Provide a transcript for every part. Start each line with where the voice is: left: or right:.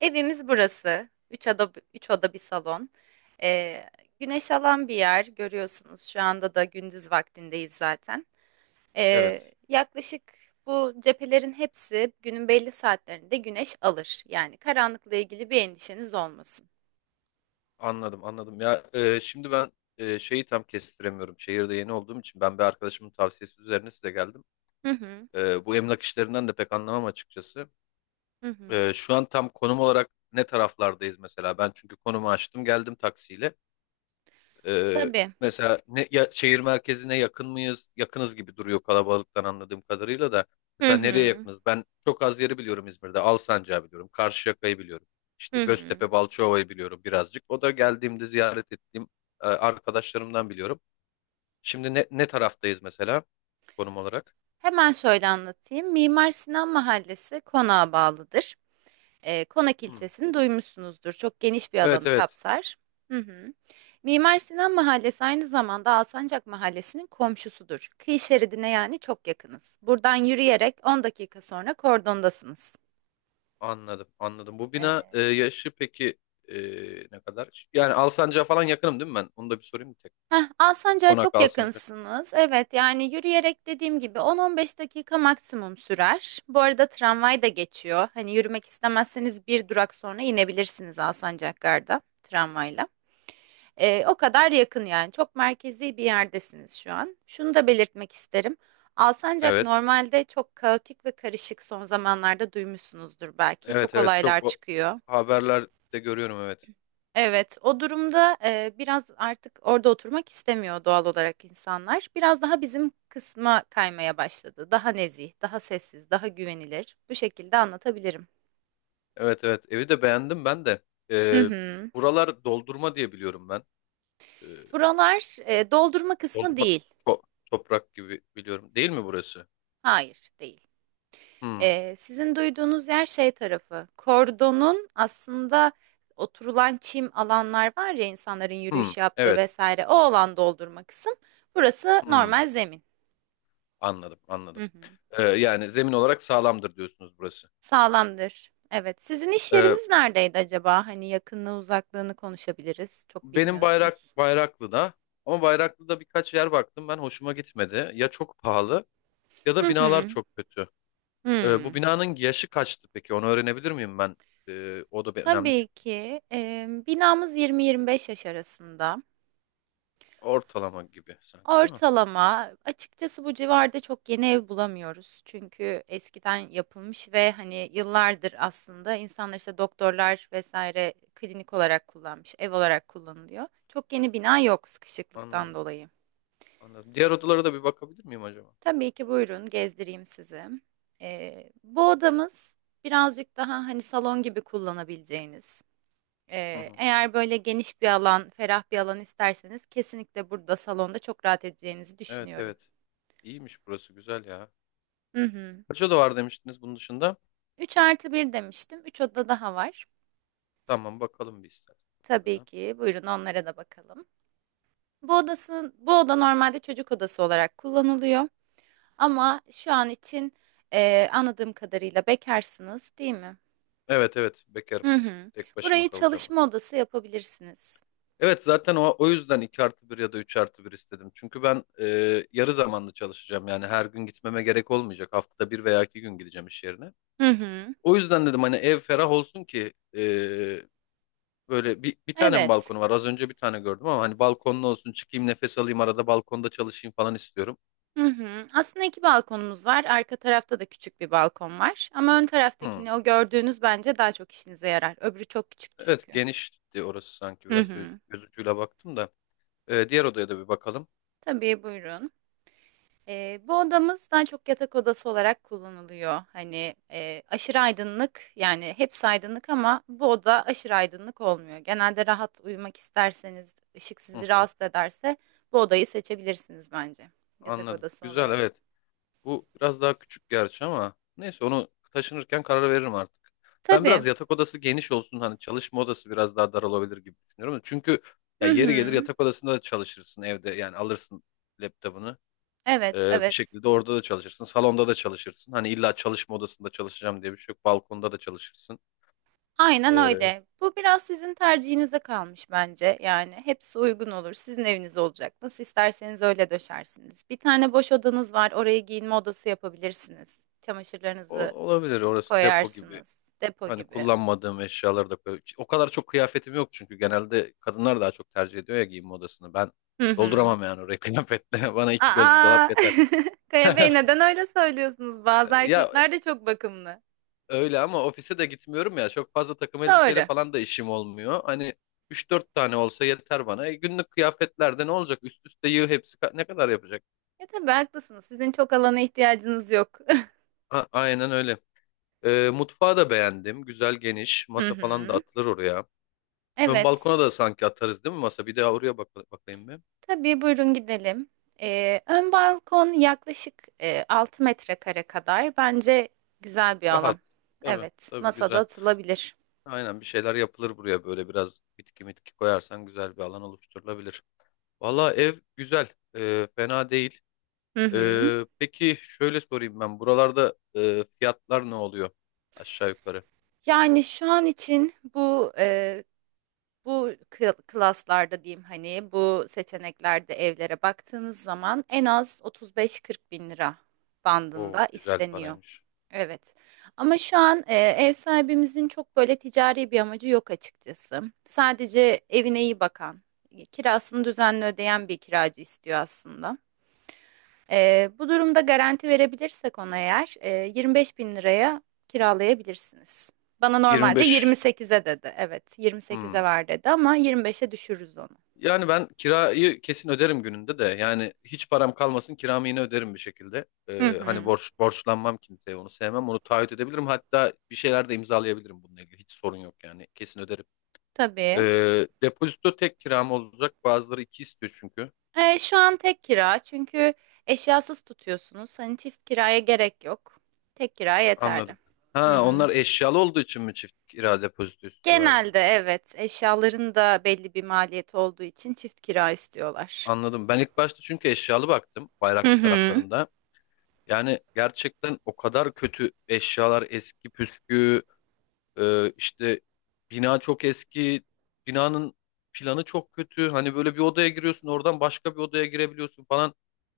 right: Evimiz burası. Üç oda bir salon. Ee, güneş alan bir yer görüyorsunuz. Şu anda da gündüz vaktindeyiz zaten. Ee,
left: Evet,
right: yaklaşık bu cephelerin hepsi günün belli saatlerinde güneş alır. Yani karanlıkla ilgili bir endişeniz olmasın.
left: anladım, anladım. Ya şimdi ben şeyi tam kestiremiyorum. Şehirde yeni olduğum için ben bir arkadaşımın tavsiyesi üzerine size geldim.
right: Hı hı,
left: Bu emlak işlerinden de pek anlamam açıkçası.
right: hı hı.
left: Şu an tam konum olarak ne taraflardayız mesela? Ben çünkü konumu açtım, geldim taksiyle. Ee,
right: Tabii.
left: mesela ya, şehir merkezine yakın mıyız? Yakınız gibi duruyor kalabalıktan anladığım kadarıyla da.
right: Hı
left: Mesela nereye
right: hı,
left: yakınız? Ben çok az yeri biliyorum İzmir'de. Alsancak'ı biliyorum. Karşıyaka'yı biliyorum. İşte
right: hı hı.
left: Göztepe, Balçova'yı biliyorum birazcık. O da geldiğimde ziyaret ettiğim arkadaşlarımdan biliyorum. Şimdi ne taraftayız mesela konum olarak?
right: Hemen şöyle anlatayım. Mimar Sinan Mahallesi konağa bağlıdır. Konak
left: Hmm.
right: ilçesini duymuşsunuzdur. Çok geniş bir
left: Evet
right: alanı
left: evet
right: kapsar. Hı hı. Mimar Sinan Mahallesi aynı zamanda Alsancak Mahallesi'nin komşusudur. Kıyı şeridine yani çok yakınız. Buradan yürüyerek 10 dakika sonra kordondasınız.
left: anladım anladım. Bu bina
right: Ee,
left: yaşı peki e, ne kadar? Yani Alsancak'a falan yakınım değil mi ben? Onu da bir sorayım bir tek.
right: Alsancak'a
left: Konak
right: çok
left: Alsancak.
right: yakınsınız. Evet yani yürüyerek dediğim gibi 10-15 dakika maksimum sürer. Bu arada tramvay da geçiyor. Hani yürümek istemezseniz bir durak sonra inebilirsiniz Alsancak Gar'da tramvayla. O kadar yakın yani. Çok merkezi bir yerdesiniz şu an. Şunu da belirtmek isterim. Alsancak
left: Evet.
right: normalde çok kaotik ve karışık, son zamanlarda duymuşsunuzdur belki.
left: Evet
right: Çok
left: evet
right: olaylar
left: çok o
right: çıkıyor.
left: haberlerde görüyorum evet.
right: Evet, o durumda biraz artık orada oturmak istemiyor doğal olarak insanlar. Biraz daha bizim kısma kaymaya başladı. Daha nezih, daha sessiz, daha güvenilir. Bu şekilde anlatabilirim.
left: Evet evet evi de beğendim ben de.
right: Hı
left: Ee,
right: hı.
left: buralar doldurma diye biliyorum ben. Ee,
right: Buralar doldurma kısmı
left: doldurma
right: değil.
left: to- toprak gibi biliyorum. Değil mi burası?
right: Hayır, değil.
left: Hmm,
right: Sizin duyduğunuz yer şey tarafı, kordonun aslında oturulan çim alanlar var ya insanların
left: hmm,
right: yürüyüş yaptığı
left: evet.
right: vesaire, o alan doldurma kısım. Burası
left: Hmm,
right: normal zemin.
left: anladım
right: Hı
left: anladım.
right: hı.
left: Yani zemin olarak sağlamdır diyorsunuz burası.
right: Sağlamdır. Evet. Sizin iş
left: Ee,
right: yeriniz neredeydi acaba? Hani yakınlığı uzaklığını konuşabiliriz. Çok
left: benim
right: bilmiyorsunuz.
left: Bayraklı'da ama Bayraklı'da birkaç yer baktım ben hoşuma gitmedi. Ya çok pahalı ya
right: Hı
left: da binalar
right: hı.
left: çok kötü. Bu
right: Hmm.
left: binanın yaşı kaçtı peki? Onu öğrenebilir miyim ben? O da bir önemli
right: Tabii
left: çünkü.
right: ki. Binamız 20-25 yaş arasında.
left: Ortalama gibi sanki değil mi?
right: Ortalama. Açıkçası bu civarda çok yeni ev bulamıyoruz. Çünkü eskiden yapılmış ve hani yıllardır aslında insanlar işte doktorlar vesaire klinik olarak kullanmış, ev olarak kullanılıyor. Çok yeni bina yok sıkışıklıktan
left: Anladım.
right: dolayı.
left: Anladım. Diğer odalara da bir bakabilir miyim acaba?
right: Tabii ki buyurun gezdireyim sizi. Bu odamız birazcık daha hani salon gibi kullanabileceğiniz.
left: Hı
right: Ee,
left: hı.
right: eğer böyle geniş bir alan, ferah bir alan isterseniz kesinlikle burada salonda çok rahat edeceğinizi
left: Evet
right: düşünüyorum.
left: evet. İyiymiş burası güzel ya.
right: Hı hı.
left: Kaç oda var demiştiniz bunun dışında?
right: 3 artı 1 demiştim. 3 oda daha var.
left: Tamam bakalım bir
right: Tabii
left: istersen.
right: ki. Buyurun onlara da bakalım. Bu odası, bu oda normalde çocuk odası olarak kullanılıyor. Ama şu an için anladığım kadarıyla bekarsınız, değil mi?
left: Evet evet bekarım.
right: Hı hı.
left: Tek başıma
right: Burayı
left: kalacağım ben.
right: çalışma odası yapabilirsiniz.
left: Evet zaten o yüzden 2 artı bir ya da 3 artı bir istedim. Çünkü ben yarı zamanlı çalışacağım. Yani her gün gitmeme gerek olmayacak. Haftada bir veya iki gün gideceğim iş yerine.
right: Hı hı.
left: O yüzden dedim hani ev ferah olsun ki böyle bir tane mi
right: Evet.
left: balkonu var? Az önce bir tane gördüm ama hani balkonlu olsun çıkayım nefes alayım arada balkonda çalışayım falan istiyorum.
right: Hı hı. Aslında iki balkonumuz var. Arka tarafta da küçük bir balkon var. Ama ön
left: Hmm.
right: taraftakini, o gördüğünüz, bence daha çok işinize yarar. Öbürü çok küçük
left: Evet
right: çünkü.
left: genişti orası sanki
right: Hı
left: biraz göz,
right: hı.
left: göz ucuyla baktım da. Diğer odaya da bir bakalım.
right: Tabii buyurun. Bu odamız daha çok yatak odası olarak kullanılıyor. Hani aşırı aydınlık, yani hepsi aydınlık ama bu oda aşırı aydınlık olmuyor. Genelde rahat uyumak isterseniz, ışık
left: Hı
right: sizi
left: hı,
right: rahatsız ederse, bu odayı seçebilirsiniz bence yatak
left: anladım.
right: odası
left: Güzel
right: olarak.
left: evet. Bu biraz daha küçük gerçi ama neyse onu taşınırken karar veririm artık. Ben
right: Tabii.
left: biraz yatak odası geniş olsun hani çalışma odası biraz daha dar olabilir gibi düşünüyorum. Çünkü ya
right: Hı
left: yeri gelir
right: hı.
left: yatak odasında da çalışırsın evde yani alırsın laptopunu.
right: Evet,
left: Bir
right: evet.
left: şekilde orada da çalışırsın. Salonda da çalışırsın. Hani illa çalışma odasında çalışacağım diye bir şey yok. Balkonda da çalışırsın.
right: Aynen
left: Ee,
right: öyle. Bu biraz sizin tercihinize kalmış bence. Yani hepsi uygun olur. Sizin eviniz olacak. Nasıl isterseniz öyle döşersiniz. Bir tane boş odanız var. Oraya giyinme odası yapabilirsiniz.
left: o,
right: Çamaşırlarınızı
left: olabilir orası depo gibi.
right: koyarsınız. Depo
left: Hani
right: gibi.
left: kullanmadığım eşyaları da koy. O kadar çok kıyafetim yok çünkü genelde kadınlar daha çok tercih ediyor ya giyinme odasını. Ben
right: Hı hı.
left: dolduramam yani orayı kıyafetle. Bana iki göz bir dolap
right: Aa,
left: yeter.
right: Kaya Bey neden öyle söylüyorsunuz? Bazı
left: Ya
right: erkekler de çok bakımlı.
left: öyle ama ofise de gitmiyorum ya. Çok fazla takım elbiseyle
right: Doğru.
left: falan da işim olmuyor. Hani üç dört tane olsa yeter bana. Günlük kıyafetlerde ne olacak? Üst üste yığ hepsi ne kadar yapacak?
right: Ya tabii haklısınız. Sizin çok alana ihtiyacınız yok.
left: Aynen öyle. Mutfağı da beğendim. Güzel geniş.
right: Hı
left: Masa falan da
right: hı.
left: atılır oraya. Ön
right: Evet.
left: balkona da sanki atarız değil mi masa? Bir daha oraya bak bakayım bir.
right: Tabii buyurun gidelim. Ön balkon yaklaşık 6 metrekare kadar. Bence güzel bir alan.
left: Rahat. Tabii,
right: Evet,
left: tabii
right: masada
left: güzel.
right: atılabilir.
left: Aynen bir şeyler yapılır buraya böyle biraz bitki mitki koyarsan güzel bir alan oluşturulabilir. Valla ev güzel. Fena değil.
right: Hı hı.
left: Peki şöyle sorayım ben. Buralarda fiyatlar ne oluyor? Aşağı yukarı.
right: Yani şu an için bu bu klaslarda diyeyim, hani bu seçeneklerde evlere baktığınız zaman en az 35-40 bin lira
left: O
right: bandında
left: güzel
right: isteniyor.
left: paraymış.
right: Evet. Ama şu an ev sahibimizin çok böyle ticari bir amacı yok açıkçası. Sadece evine iyi bakan, kirasını düzenli ödeyen bir kiracı istiyor aslında. Bu durumda garanti verebilirsek ona, eğer 25 bin liraya kiralayabilirsiniz. Bana normalde
left: 25.
right: 28'e dedi. Evet,
left: Hmm.
right: 28'e var dedi ama 25'e düşürürüz onu.
left: Yani ben kirayı kesin öderim gününde de. Yani hiç param kalmasın kiramı yine öderim bir şekilde.
right: Hı
left: Hani
right: hı.
left: borçlanmam kimseye onu sevmem. Onu taahhüt edebilirim. Hatta bir şeyler de imzalayabilirim bununla ilgili. Hiç sorun yok yani. Kesin öderim.
right: Tabii.
left: Depozito tek kiram olacak. Bazıları iki istiyor çünkü.
right: Şu an tek kira çünkü eşyasız tutuyorsunuz. Hani çift kiraya gerek yok. Tek kira yeterli.
left: Anladım.
right: Hı
left: Ha
right: hı.
left: onlar eşyalı olduğu için mi çift kira depozito
right: Genelde
left: istiyorlardı?
right: evet, eşyaların da belli bir maliyeti olduğu için çift kira istiyorlar.
left: Anladım. Ben ilk başta çünkü eşyalı baktım
right: Hı
left: bayrak
right: hı.
left: taraflarında. Yani gerçekten o kadar kötü eşyalar eski püskü. İşte bina çok eski, binanın planı çok kötü. Hani böyle bir odaya giriyorsun, oradan başka bir odaya girebiliyorsun falan.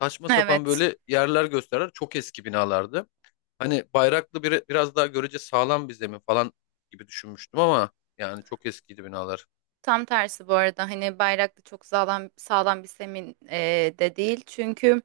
left: Saçma sapan
right: Evet.
left: böyle yerler gösterir. Çok eski binalardı. Hani Bayraklı biraz daha görece sağlam bir zemin falan gibi düşünmüştüm ama yani çok eskiydi binalar.
right: Tam tersi bu arada, hani Bayraklı çok sağlam sağlam bir semin de değil. Çünkü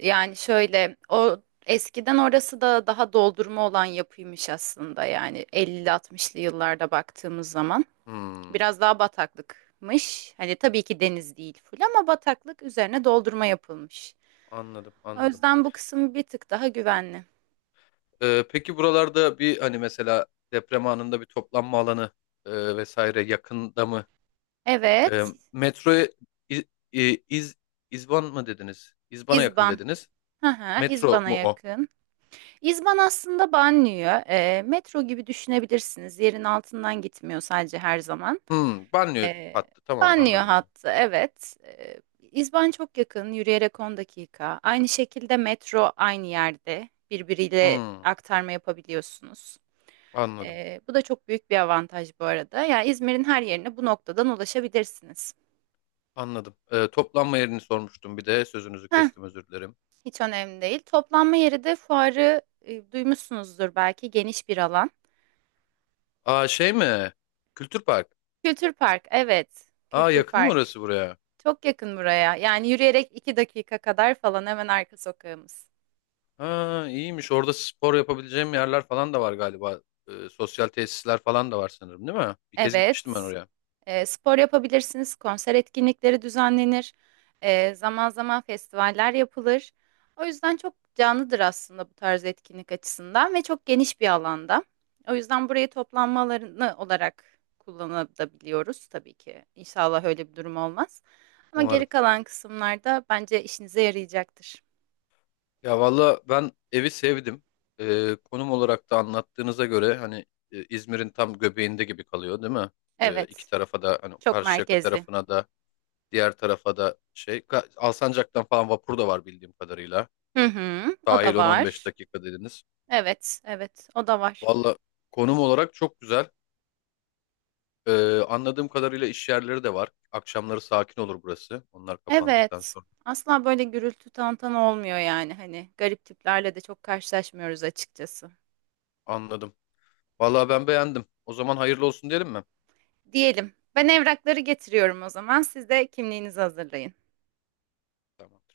right: yani şöyle, o eskiden orası da daha doldurma olan yapıymış aslında, yani 50-60'lı yıllarda baktığımız zaman.
left: Hmm,
right: Biraz daha bataklıkmış. Hani tabii ki deniz değil full, ama bataklık üzerine doldurma yapılmış.
left: anladım,
right: O
left: anladım.
right: yüzden bu kısım bir tık daha güvenli.
left: Peki buralarda bir hani mesela deprem anında bir toplanma alanı vesaire yakında mı? E,
right: Evet,
left: metroya İ- İ- İz, İzban mı dediniz? İzban'a yakın
right: İzban.
left: dediniz.
right: Hı hı,
left: Metro
right: İzban'a
left: mu o?
right: yakın. İzban aslında banliyö. Metro gibi düşünebilirsiniz. Yerin altından gitmiyor sadece her zaman.
left: Hmm, banyo
right: E,
left: hattı. Tamam
right: banliyö
left: anladım onu.
right: hattı, evet. İzban çok yakın, yürüyerek 10 dakika. Aynı şekilde metro aynı yerde. Birbiriyle
left: Hmm,
right: aktarma yapabiliyorsunuz.
left: anladım.
right: Bu da çok büyük bir avantaj bu arada. Yani İzmir'in her yerine bu noktadan ulaşabilirsiniz.
left: Anladım. Toplanma yerini sormuştum bir de. Sözünüzü
right: Heh,
left: kestim özür dilerim.
right: hiç önemli değil. Toplanma yeri de fuarı, duymuşsunuzdur belki, geniş bir alan.
left: Aa şey mi? Kültür Park.
right: Kültür Park, evet.
left: Aa
right: Kültür
left: yakın mı
right: Park.
left: orası buraya?
right: Çok yakın buraya. Yani yürüyerek iki dakika kadar falan, hemen arka sokağımız.
left: Ha iyiymiş. Orada spor yapabileceğim yerler falan da var galiba. Sosyal tesisler falan da var sanırım değil mi? Bir kez gitmiştim ben
right: Evet.
left: oraya.
right: Spor yapabilirsiniz, konser etkinlikleri düzenlenir, zaman zaman festivaller yapılır. O yüzden çok canlıdır aslında bu tarz etkinlik açısından, ve çok geniş bir alanda. O yüzden burayı toplanma alanı olarak kullanabiliyoruz tabii ki. İnşallah öyle bir durum olmaz. Ama geri
left: Umarım.
right: kalan kısımlarda bence işinize yarayacaktır.
left: Ya valla ben evi sevdim. Konum olarak da anlattığınıza göre hani İzmir'in tam göbeğinde gibi kalıyor değil mi? İki
right: Evet,
left: tarafa da hani
right: çok
left: Karşıyaka
right: merkezli.
left: tarafına da diğer tarafa da Alsancak'tan falan vapur da var bildiğim kadarıyla.
right: Hı hı, o da
left: Dahil on 15
right: var.
left: dakika dediniz.
right: Evet, evet, o da var.
left: Valla konum olarak çok güzel. Anladığım kadarıyla iş yerleri de var. Akşamları sakin olur burası. Onlar kapandıktan
right: Evet.
left: sonra.
right: Asla böyle gürültü tantana olmuyor, yani hani garip tiplerle de çok karşılaşmıyoruz açıkçası.
left: Anladım. Valla ben beğendim. O zaman hayırlı olsun diyelim mi?
right: Diyelim. Ben evrakları getiriyorum o zaman. Siz de kimliğinizi hazırlayın.
left: Tamam.